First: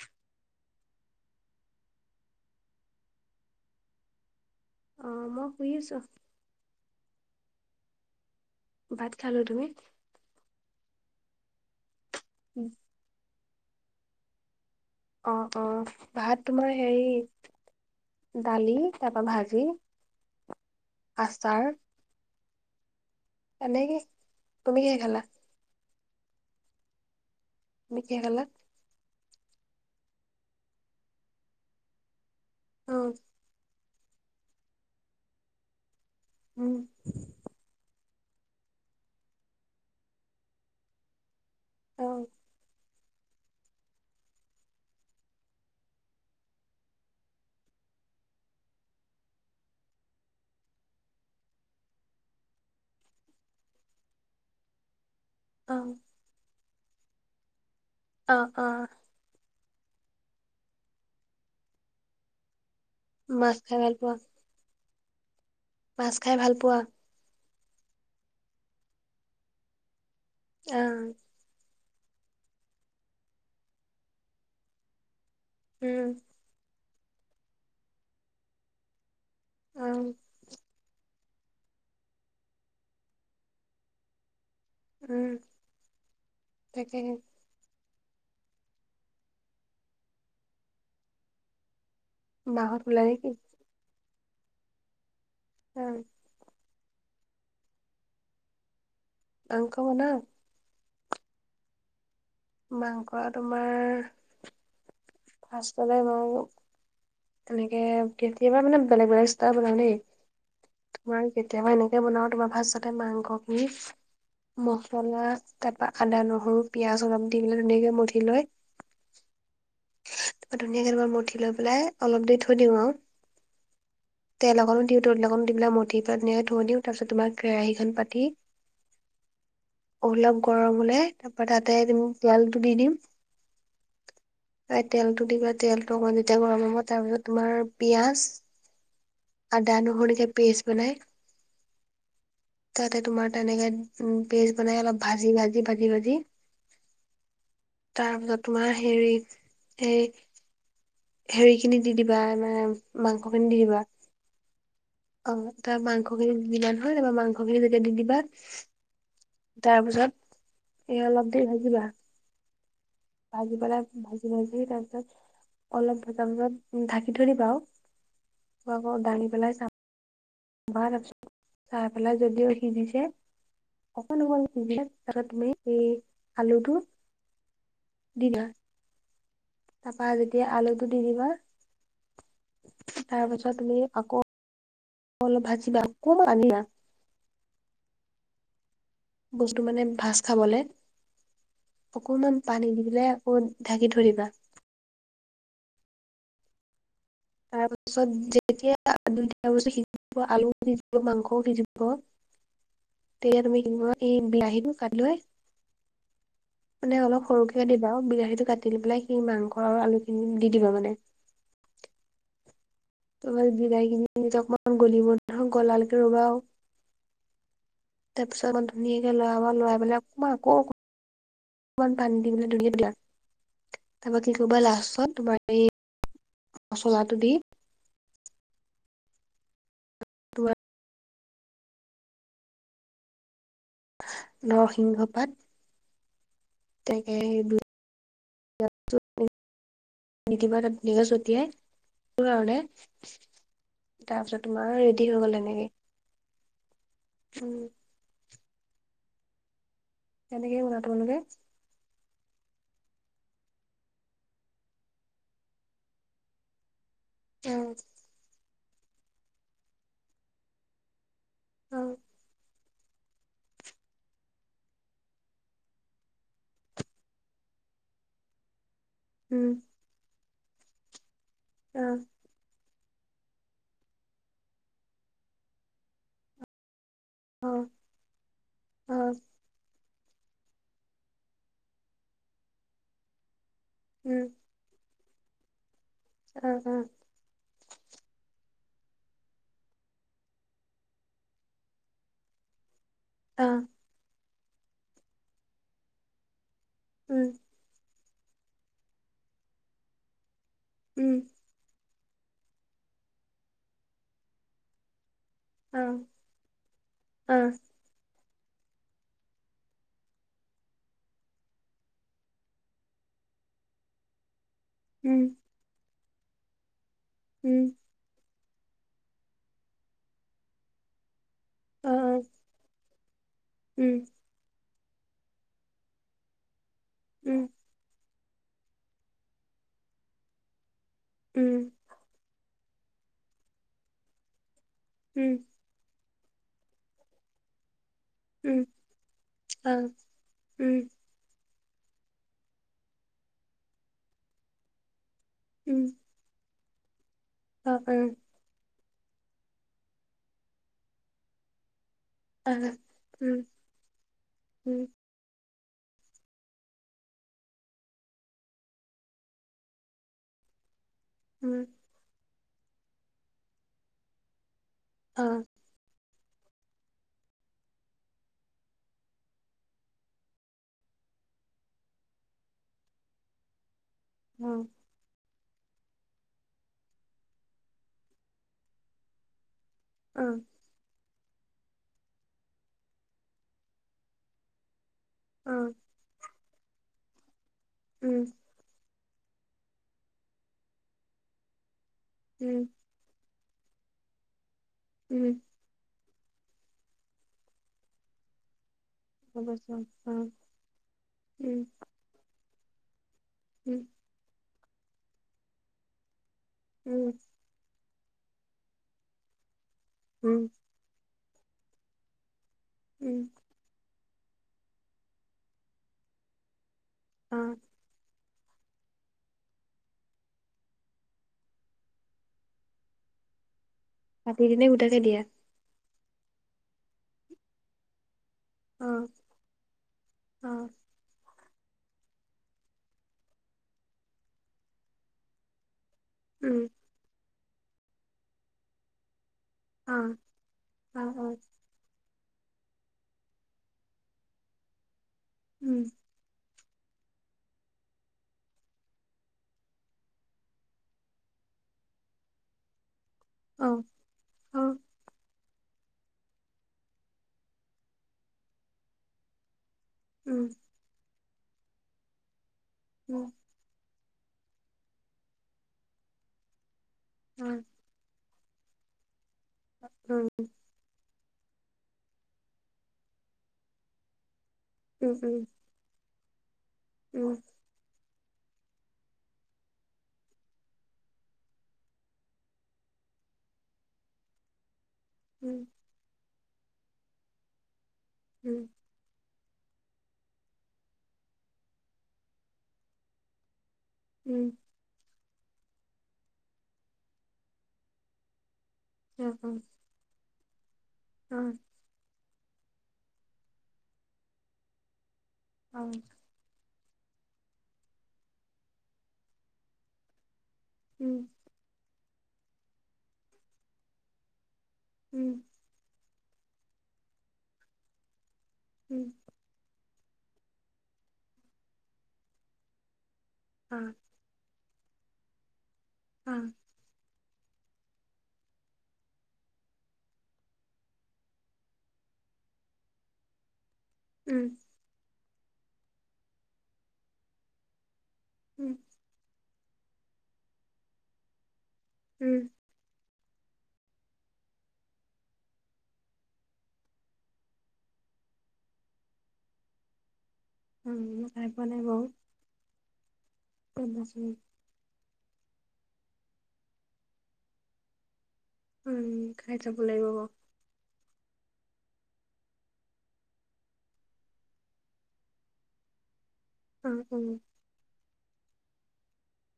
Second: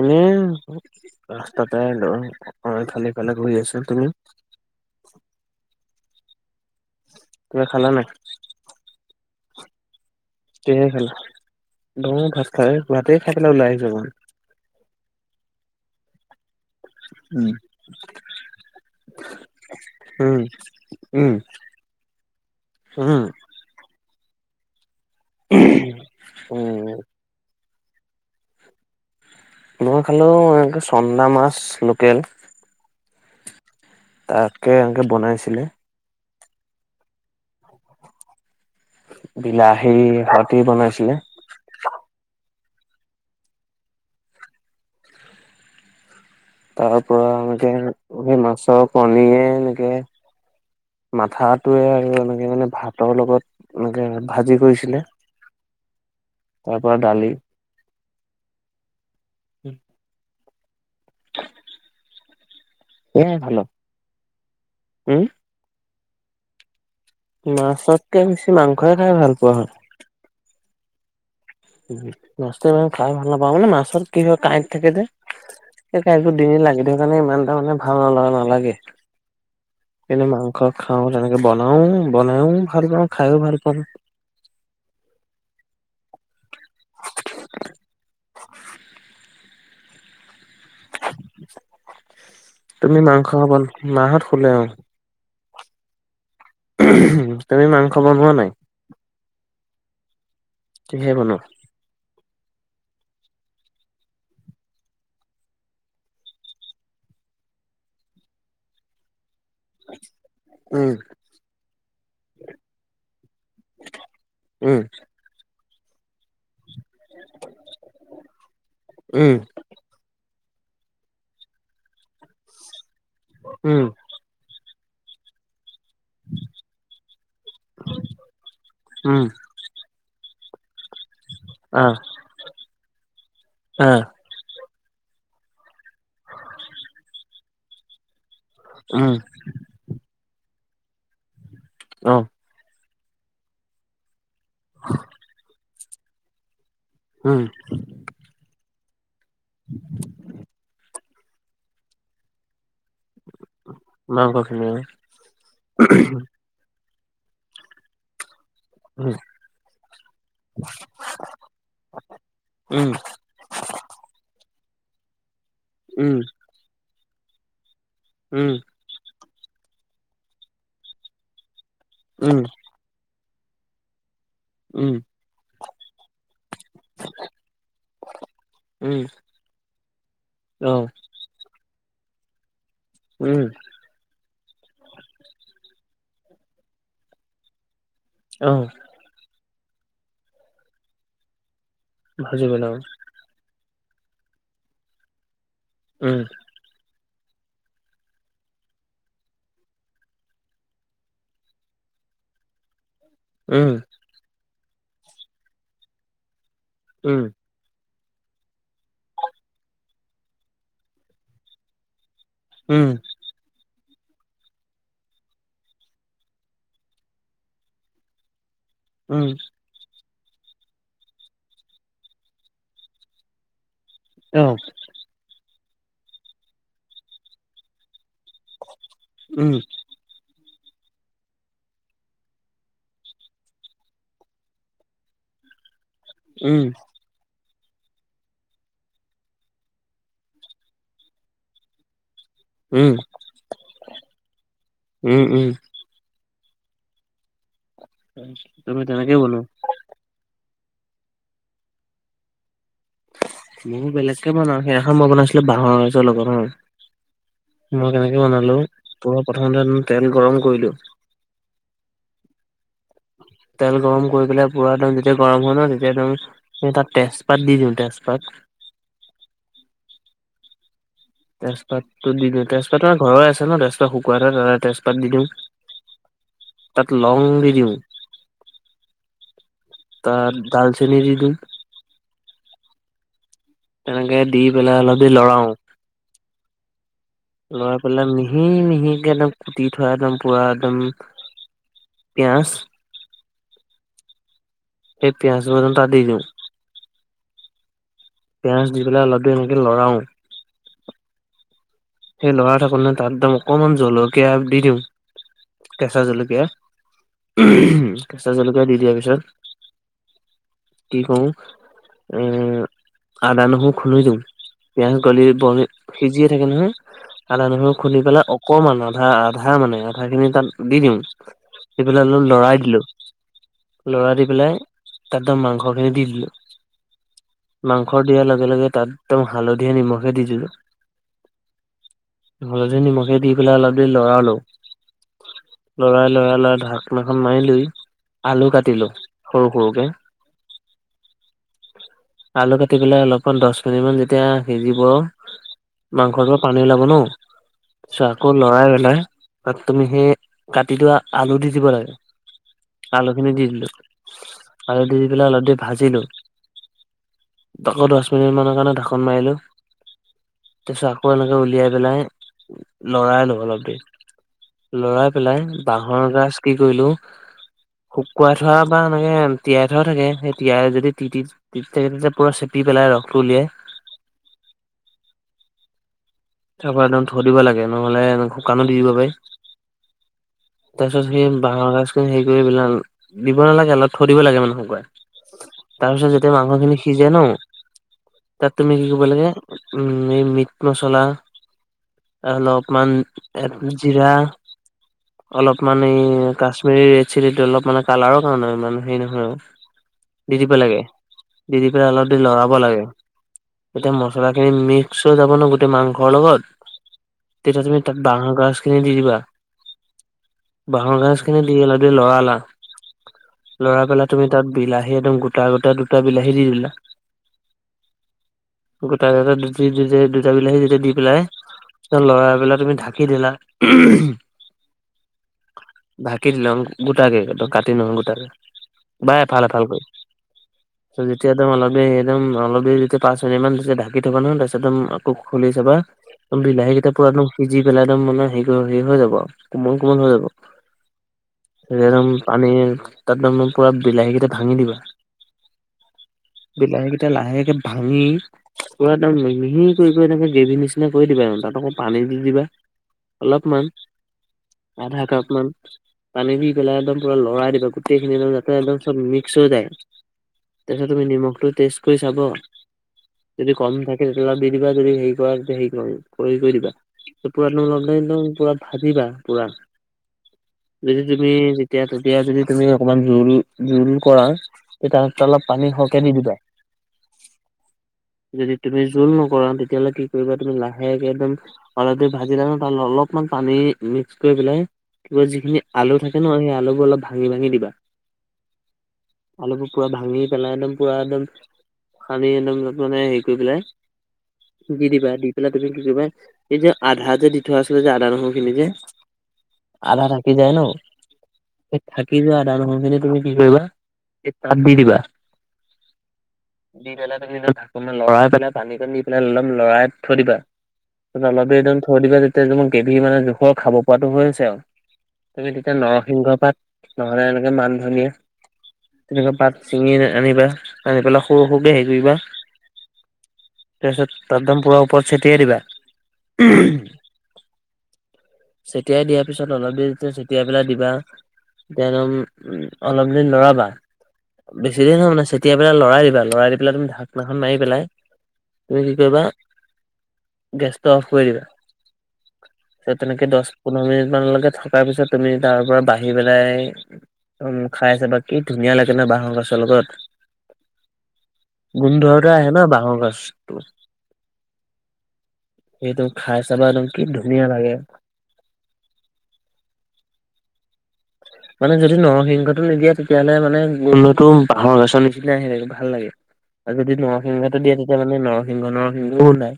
এনেই ৰাস্তাতে অ ইফালে সিফালে ঘূৰি আছোঁ তুমি অ মই শুই আছোঁ। কিবা খালা নাই ভাত খালো তুমি কিহে খালা [unintelligible] ভাত খাই গাতে খাই পেলাই ওলাই আহিছ চোন অ', অ', ভাত তোমাৰ অকমান হেৰি দালি তাৰ পৰা ভাজি উম উম আছাৰ উম, এনেকে তুমি কিহে খালা উম, মঠিয় কালত [unintelligible] মই খালো এনেক চন্দা মাছ লোকেল অ', তাকে এনেকৈ বনাইছিলে উম, বিলাহী সতে বনাইছিলে অ', তাৰ পৰা এনেকে সেই মাছৰ কণীয়ে এনেকে মাথাাতোয়ে আৰু এনেকে মানে ভাতৰ লগত এনেকে ভাজি কৰিছিলে অ', তাৰ পৰা দালি অ', অ', উম [unintelligible] সয়ে মাছ খালো খাই ভাল পোৱা উম, মাছ খাই ভালপোৱা মাছতকে বেছি মাংসয়ে খাই ভাল পোৱা হয়। অ', উ মাছ ম খাই ভাল নাপাওঁ মানে মাছৰ কি হয় কাঁইট থাকে যে উম ক ডিঙিত লাগি থ কাৰণে ইমান তাৰ মানে ভাল নলা নালাগে অ কিন্তু মাংস খাওঁ। তেনেকে বনাও বনাাইও ভাল পাওঁ খাইও ভাল পাওঁ। উম তাকে মাহত তুমি ওলা মাংস নেকি খাব মাহত সোলে অ',। উম। তুমি মাংস বনোৱা নাই? মাংস বনাও। কিহে বনোৱা? মাংস তোমাৰ ফাৰ্ষ্টলে মই তেনেকে কেতিয়াবা মানে বেলেগ বেলেগ ষ্টা বনাও দেই। উম তোমাৰ কেতিয়াবা এনেকে বনাও তোমাৰ ফাট্ৰটে মাংস খি উম মছলা, তাপা আদা, নহৰু, পিয়াঁজ অলপ দি পেলে তেনেকে এমঠি লৈ। উম ধুনীয়াকে তোমাৰ মঠি লৈ পেলাই অলপ দেৰি থৈ দিও আও। উম। তেল অকনো দিও ত লগনো দি পিলাই মই [unintelligible] থৈ দিওঁ, তাৰ পিছত তোমাক কেৰাহীখন পাতি, উম অলপ গৰম হলে তাপা তাতে আহ [unintelligible] তেলটো দি দিম। আহ তেলটো দি তেলটো অকণ যেতিয়া গৰম হ'ব। তাৰপিছত তোমাৰ পিয়াজ, উম। আদা, নহৰি কে পেষ্ট বনাই। অ'। তাতে তোমাৰ তেনেকে উ পেষ্ট বনাই অলপ ভাজি ভাজি ভাজি ভাজি। হুম। তাৰপিছত তোমাৰ হেৰি এই হেৰি খিনি দি দিবা মা মাংস খিনি দি দিবা। অ, তাৰ মাংস খিনি যিমান, হৈ যাব মাংস খিনি যেতিয়া দি দিবা। উম তাৰপিছত এ অলপ দেৰি ভা--বা। ভাজি পেলাই ভাজি ভাজি তাৰ পিছত অলপ উম ভজা ভজাত ঢাকি থৈ দিবা আৱ। উম। কোৱা ক, দাঙি পেলাই চা ভ--ই নাছিলোঁ। চাই পেলাই উম যদিও সিজিছে, অকণ অকণ উম উম [unintelligible] উম। তাপা যেতিয়া অ আলুটো দি দিবা। তাৰ উম পাছত তুমি আকৌ অলপ ভাজিবা আকৌ নিবা অহ। বস্তু মানে ভাজ খাবলে অকণমান ভাজিব পানী লাগে দি পেলাই ক'ত ঢাকি থৈ দিবা। উম। [unintelligible] [inaudible] [unintelligible] উম মানে উম অলপ সৰুক কে দিবা অ। বিলাহীটো কাটি লৈ পেলাই সি মাংস আৰু আলু খিনি দি দিবা মানে। উম। [unintelligible] তাৰপিছত মান ধুনীয়াকে উম লৰাব, লৰাই পেলাই অকমান আকৌ [unintelligible] তাৰপৰা কি অ', কৰিবা লাষ্টত তোমাৰ এ [unintelligible] উম। তোৱা নৰসিংহ পাত। উমঁ। তাকে'হে দু নতিবা নি নিদিবা ছতিয়াই সেইটো কাৰণে। উম, তাৰপিছত তোমাৰ ৰেডি হৈ উম, গ'ল উম। এনেকে। উমঁ। তুমি কেনেকে বনোৱা? সেনেকে বনাওঁ। তোমালোকে? মোৰ বেলেগকে বনাওঁ, সেইদিনাখন মই বনাইছিলো বাঁহৰ গাজৰ লগত হাঁ। অ, তোমাৰ কেনে বনালো, পুৰা প্ৰথমতে তেল গৰম কৰিলো। অহ। তেল গৰম কৰি পেলাই পুৰা একদম যেতিয়া গৰম হয় ন' তেতিয়া একদম তা'ত তেজপাত দি দিওঁ তেজপাত। উমঁ। অ, তেজপাতো দি দিওঁ। তেজপাতৰ আমাৰ ঘৰৰৰে আছে ন' তেজপাত শুকুৱা ত' তেজপাত দি দিওঁ। তা'ত লং অ, দি দিওঁ। অ, তা'ত ডালচেনি দি দিওঁ। তেনেকে উম, দি পেলাই অলপ দেৰি লৰাও। উম-উম। লৰাই পেলাই মিহি-মিহিকে একদম কুটি থোৱা একদম পুৰা একদম- পিয়াঁজ অহ'। সেই পিঁয়াজ এডাল তা'ত দি দিওঁ উমঁ। পিয়াজ দি পেলাই অলপ দেৰি এনেকে ল'ৰাও। উমঁ। সেই লৰাই থাকো নে তা'ত একদম অকণমান জলকীয়া দি দিওঁ। অ, কেঁচা জলকীয়া, অ, কেঁচা জলকীয়া দি দিয়াৰ পিছত কি কৰোঁ, উমঁ' আদা-নহৰু খুন্দি দিওঁ। পিয়াজ উম, গলি বনে সিজিয়ে থাকে নহয়। উম, আদা-নহৰু খুন্দি পেলাই অকণমান আধা-আধা মানে আধা খিনি তা'ত দি দিওঁ। দি অ, পেলাই অ, অলপ লৰাই দিলো, উম, লৰাই দি পেলাই তাত মাংস খিনি দি দিলো। উমঁ। মাংস দিয়াৰ লগে-লগে তাত একদম হালধীয়ে নিমখে দি দিলো। উমঁ। হালধি, নিমখে দি পেলাই অলপ দেৰি ল'ৰালো। উমঁ। লৰাই-লৰাই-লৰাই ঢাকনিখন মাৰি লৈ- আলু উম, কাটিলো অ, সৰু-সৰুকে। উম, আলু কাটি পেলাই অলপমান দ'হ মিনিটমান যেতিয়া সিজিব উমঁ। মাংস টো পৰা পানী ওলাব ন' চোৱা আকৌ- লৰাই পেলাই তাত তুমি সেই কাটি থোৱা আলু দি দিব লাগে। অ, আলুখিনি উম, দি দিলো, উম, আলু দি পেলাই অলপ দেৰি ভাজিলো। আকৌ দ'হ মিনিট মানৰ কাৰণে ঢাকন মাৰিলো তাৰপিছত আকল এনেকে উম, উলিয়াই পেলাই লৰাইনো অলপ দেৰি লৰাই অ, পেলাই বাঁহৰ গছ কি কৰিলো শুকুৱাই থোৱা বা এনেকে তিয়াই থোৱা থাকে। সেই তিয়াই যদি তিতি তিতাই তিতাই পুৰা চেপি পেলাই ৰসটো উলিয়াই। উম। তাৰ পৰা একদম থৈ দিব লাগে নহ'লে খুব শুকাণো দি দিব পাৰি। উম। তাৰ পিছত সেই বাঁহৰ গাজখিনি হেৰি কৰি পেলাই দিব নালাগে অলপ থৈ দিব লাগে মানে অলপ অ, শুকাই। তাৰপিছত যেতিয়া মাংসখিনি সিজে ন। উম। তাত তুমি কি ক'ব লাগে উম এই মিট মছলা। আ উম, অলপমান জিৰা উম, অলপ মান এই কাশ্মিৰীৰ এৰেড চিলিটো অলপ মানে কালাৰৰ কাৰণে ইমান হেৰি হেৰি নহয় আৰু গম পাইছোঁ অ, দি দিব লাগে। উম, দি দি পেলাই অলপ লৰাব লাগে উম, তেতিয়া মছলাখিনি মিক্স হৈ যাব ন গোটেই মাংসৰ লগত। উম। তেতিয়া তুমি তাত বাহঁৰ গাজখিনি দি দিবা। উম। বাঁহৰ গাজখিনি দি অলপ দেৰি লৰালা। উম। লৰা পেলাই তুমি তাত বিলাহী একদম গোটা গোটা দুটা বিলাহী দি দিলা। অ'। গোটাই গোটাই দুটি দুটা বিলাহী যেতিয়া দি পেলাই ত' লৰাবলাক তুমি ঢাকি দিলা। কাটি কিনি গোটাকে দিয়ে এয়াত। ঢাকি দিলা উম গোটাকে একদম কাটি নহয় গোটাকে। অ, বা এফাল এফালকৈ। অ, ত' যেতিয়া একদম অলপ দে একদম অলপ দে যেতিয়া পাঁচ মিনিট মান ঢাকি থবা নহয় তাৰপিছত একদম আকৌ খুলি চাবা উম, বিলাহী কেইটা পুৰা একদম সিজি পেলাই একম মানে হেৰি হেৰি হৈ যাব আৰু। কোমল অ, কোমল হৈ যাব। অ, অ, একদম পানী তাত একদম পুৰা বিলাহী কেইটা ভাঙি দিবা। উম। বিলাহী কেইটা লাহেকে ভাঙি পুৰা একদম মিহি কৰি কৰি এনেকে গ্ৰেভি নিচিনা নে কৰি দিবা আৰু তাত আকৌ পানী দি দিবা। খাই পোৱা অলপমান আধা কাপ মান। পানী দি পেলাই একদম পুৰা লৰাই দিবা গোটেইখিনি একদম যাতে একদম চব মিক্স হৈ যায়। উম। তাৰপিছত তুমি নিমখটো টেষ্ট কৰি চাব। উম। যদি কম থাকে তেতিয়া অলপ দি দিবা যদি হেৰি কৰা তেতিয়া হে কৰি কৰি দিবা। পুৰা অলপ টাইম একদম পুৰা ভাজিবা পুৰা। উম। যদি তুমি যেতিয়া তেতিয়া যদি তুমি অকমান জোল জোল কৰা। তেতিয়া তাত অলপ পানী সৰহকে দি দিবা। উম। যদি তুমি জোল নকৰা তেতিয়াহ'লে কি কৰিবা লাহেকে একদম অলপ দেৰি ভাজিলা নহয় তাত অলপমান পানী মিক্স কৰি পেলাই কিবা যিখিনি আলু থাকে ন' সেই আলুবোৰ অলপ ভাঙি ভাঙি দিবা। উম। আলুবোৰ পুৰা ভাঙি পেলাই একদম পুৰা একদম সানি একদম যতনে হেৰি কৰি পেলাই উম। টুকি দিবা, দি পেলাই তুমি কি কৰিবা, এই যে আধা যে দি থোৱা আছিলে যে আধা নহৰু খিনি যে [unintelligible] আধা থাকি যায় ন'। অ'। এ থাকি যোৱা আদা নহৰু খিনি তুমি কি কৰিবা এই তাত দি দিবা। অ'। দি পেলাই তুমি [unintelligible] লৰাই পেলাই পানীকণ দি পেলাই অলপ লৰাই থৈ দিবা। অলপ দেৰি একদম থৈ দিবা তেতিয়া গেভী মানে জোখৰ খাব পৰাটো হৈছে আৰু, তুমি নৰসিংহ পাত নহ'লে এনেকে মান ধনিয়া তেনেকুৱা পাত চিঙি আনিবা আনি পেলাই সৰু সৰুকে হেৰি কৰিবা, তাৰপিছত [unintelligible] একদম পুৰা ওপৰত ছেটিয়াই দিবা। [inaudible] চেটিয়াই দিয়াৰ পিছত অলপ দেৰি যেতিয়া ছটিয়াই পেলাই দিবা [unintelligible] একদম অলপ দেৰি ল'ৰাবা। উম। বেচি দেৰি নহয় মা চেতিয়াই পেলাই লৰাই দিবা লৰাই দি পেলাই তুমি ঢাকনাখন মাৰি পেলাই তুমি কি কৰিবা গেছটো অফ কৰি দিবা। উম। পিছত তেনেকে দচ পোন্ধৰ মিনিটমানলৈকে থকাৰ পিছত তুমি তাৰ পৰা বাঢ়ি পেলাই উম, খাই চাবা কি ধুনীয়া লাগে ন বাঁহৰ গছৰ লগত। [unintelligible] খাই পোৱা নাই গোন্ধ বাৰু। আহে ন'বাঁহৰ গাজটো। [unintelligible] সেইটো খাই চাবা একদম কি ধুনীয়া লাগে। উম, খাই চাব লাগিব বাৰু। মানে যদি নৰসিংহটো নিদিয়া তেতিয়াহ'লে মানে গোন্ধতো বাঁহৰ গাজৰ নিচিনা [unintelligible] ভাল লাগে। আৰু উম যদি উম নৰসিংহটো দিয়ে তেতিয়া মানে নৰসিংহ নৰসিংহ গোন্ধাই।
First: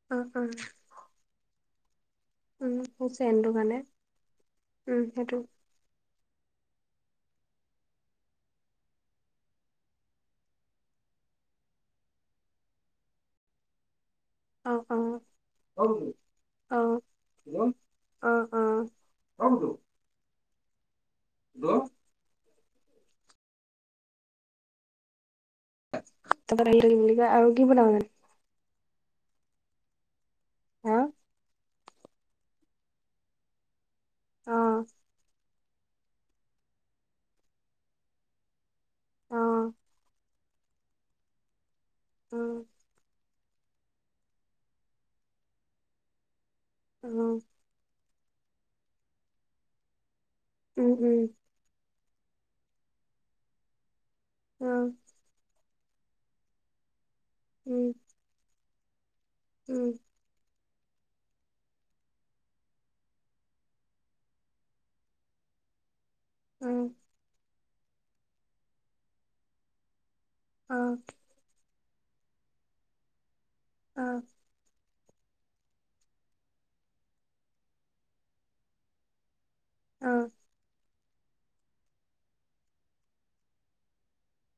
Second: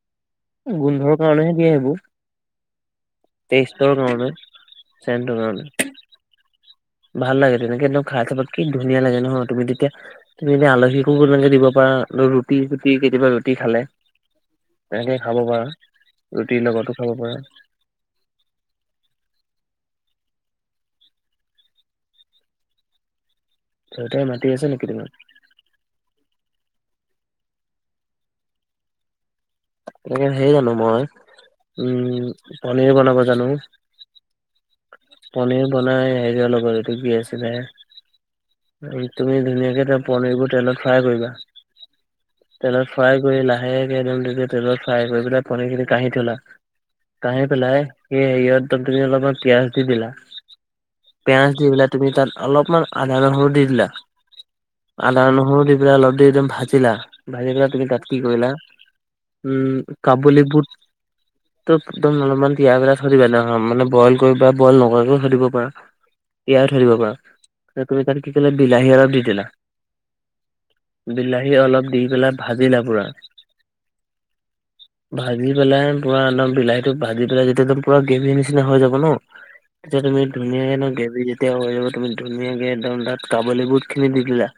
[unintelligible] গোন্ধৰ কাৰণেহে দিয়ে এইবোৰ, উম হৈছে এনটো টেষ্টৰ কাৰণে, উম সেইটো চেণ্টৰ কাৰণে। ভাল লাগে তেনেকে একদম খাই চাবা কি ধুনীয়া লাগে নহয় তুমি তেতিয়া তুমি এনে আলহীকো [unintelligible] দিব পাৰা, ৰুটি চুটি কেতিয়াবা ৰুটি খালে। অ অ এনেকে খাব পাৰা, অ ৰুটিৰ লগতো খাব পাৰা। অ ', অ'। [unintelligible] দেউতাই মাতি আছে নেকি তোমাক? [unintelligible] আৰু কি বনা [unintelligible] এনেকে হেই জানো হা মই উম, পনীৰ বনাব জানো। অ'। পনীৰ বনাই হেৰিয়াৰ লগৰ এইটো কি আছিলে। তুমি অ ধুনীয়াকে পনীৰবোৰ তেলত ফ্ৰাই কৰিবা। উম। তেলত ফ্ৰাই কৰি লাহেকে তেলত ফ্ৰাই কৰি পেলাই পনীৰ খিনি কাঢ়ি থলা। অ কাঢ়ি পেলাই সেই হেৰি তুমি অলপমান পিয়াজ দি দিলা। উম, উম। পিয়াজ দি পেলাই তুমি তাত অলপমান আদা নহৰু দি দিলা। অ'। আদা নহৰু দি পেলাই অলপ দেৰি তুমি ভাজিলা, ভাজি পেলাই উম, তুমি তাত কি কৰিলা উম, উম, কাবুলী বুট ত একদম অলপমান তিয়াই পেলাই থৈ দিবা সেই দিনাখন মানে বইল কৰি বা বইল নকৰাকৈও থৈ দিব পাৰা। তিয়াইও থৈ দিব পাৰা। সেই তাত কি কৰিলা বিলাহী অলপ দি দিলা, অ', বিলাহী অলপ দি পেলাই ভাজিলা পুৰা। অ'। ভাজি পেলাই পুৰা একদম বিলাহীতো ভাজি পেলাই যেতিয়া একদম পুৰা গ্ৰেভি নিচিনা হৈ যাব ন'! তেতিয়া তুমি ধুনীয়াকে গ্ৰেভি যেতিয়া হৈ যাব তুমি ধুনীয়াকে একদম তাত কাবলী বুট খিনি দি দিলা।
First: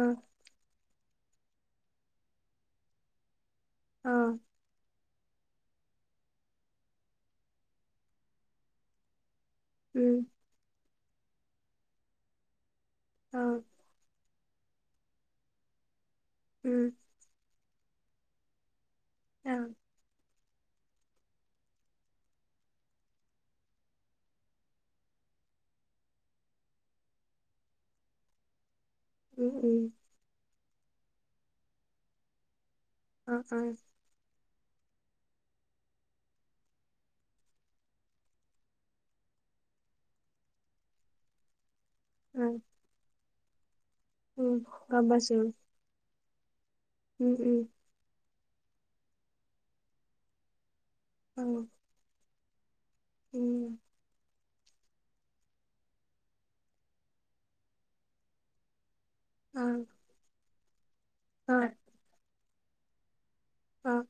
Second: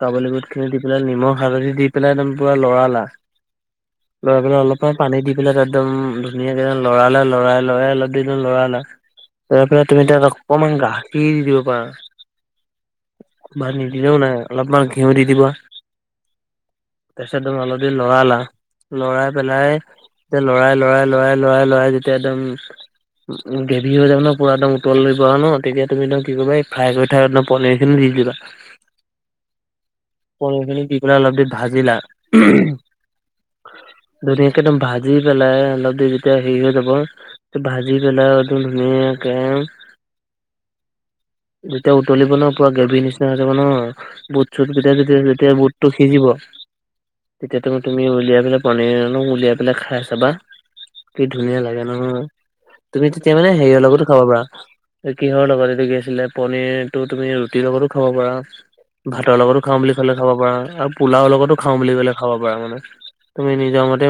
কাবুলি বুট খিনি দি পেলাই নিমখ হালধি দি পেলাই একদম পুৰা লৰালা। লৰাই পেলাই অলপমান পানী দি পেলাই তাত একদম ধুনীয়াকে লৰালা লৰাই লৰাই অলপ দেৰি লৰালা তাৰ পিছত তুমি তাত অকমান গাখীৰ দি দিব পাৰা বা নিদিলেও নাই অলপমান ঘিউ দি দিবা। উম। তাৰ পিছত তুমি অলপ দেৰি লৰালা। লৰাই পেলাই যেতিয়া লৰাই লৰাই লৰাই লৰাই লৰাই যেতিয়া একদম গ্ৰেভি হৈ যাব ন' পুৰা একদম উতলিব ন' তেতিয়া তুমি একদম কি কৰিবা এই ফ্ৰাই কৰি থোৱা একদম পনীৰ খিনি দি দিবা। উম, উম। পনীৰ খিনি দি পেলাই অলপ দেৰি ভাজিলা। অ', ধুনীয়াকে একদম ভাজি পেলাই অলপ দেৰি যেতিয়া হেৰি হৈ যাব। ভাজি পেলাই একদম ধুনীয়াকৈ [inaudible] যেতিয়া উতলিব ন' পুৰা গেভীৰ নিচিনা হৈ যাব ন'। উম। যেতিয়া বুটটো সিজিব, তেতিয়া তুমি তুমি উলিয়াই পেলাই পনীৰ উলিয়াই পেলাই খাই চাবা কি ধুনীয়া লাগে নহয়, তুমি তেতিয়া মানে হেৰি ৰ লগতো খাব পাৰা। কিহৰ লগত এটো কি আছিলে পনিৰটো তুমি ৰুটিৰ লগতো খাব পাৰা, ভাতৰ লগতো খাওঁ বুলি কলে খাব পাৰা আৰু পোলাও লগতো খাওঁ বুলি ক'লে খাব পাৰা, মানে তুমি নিজৰ অ'। মতে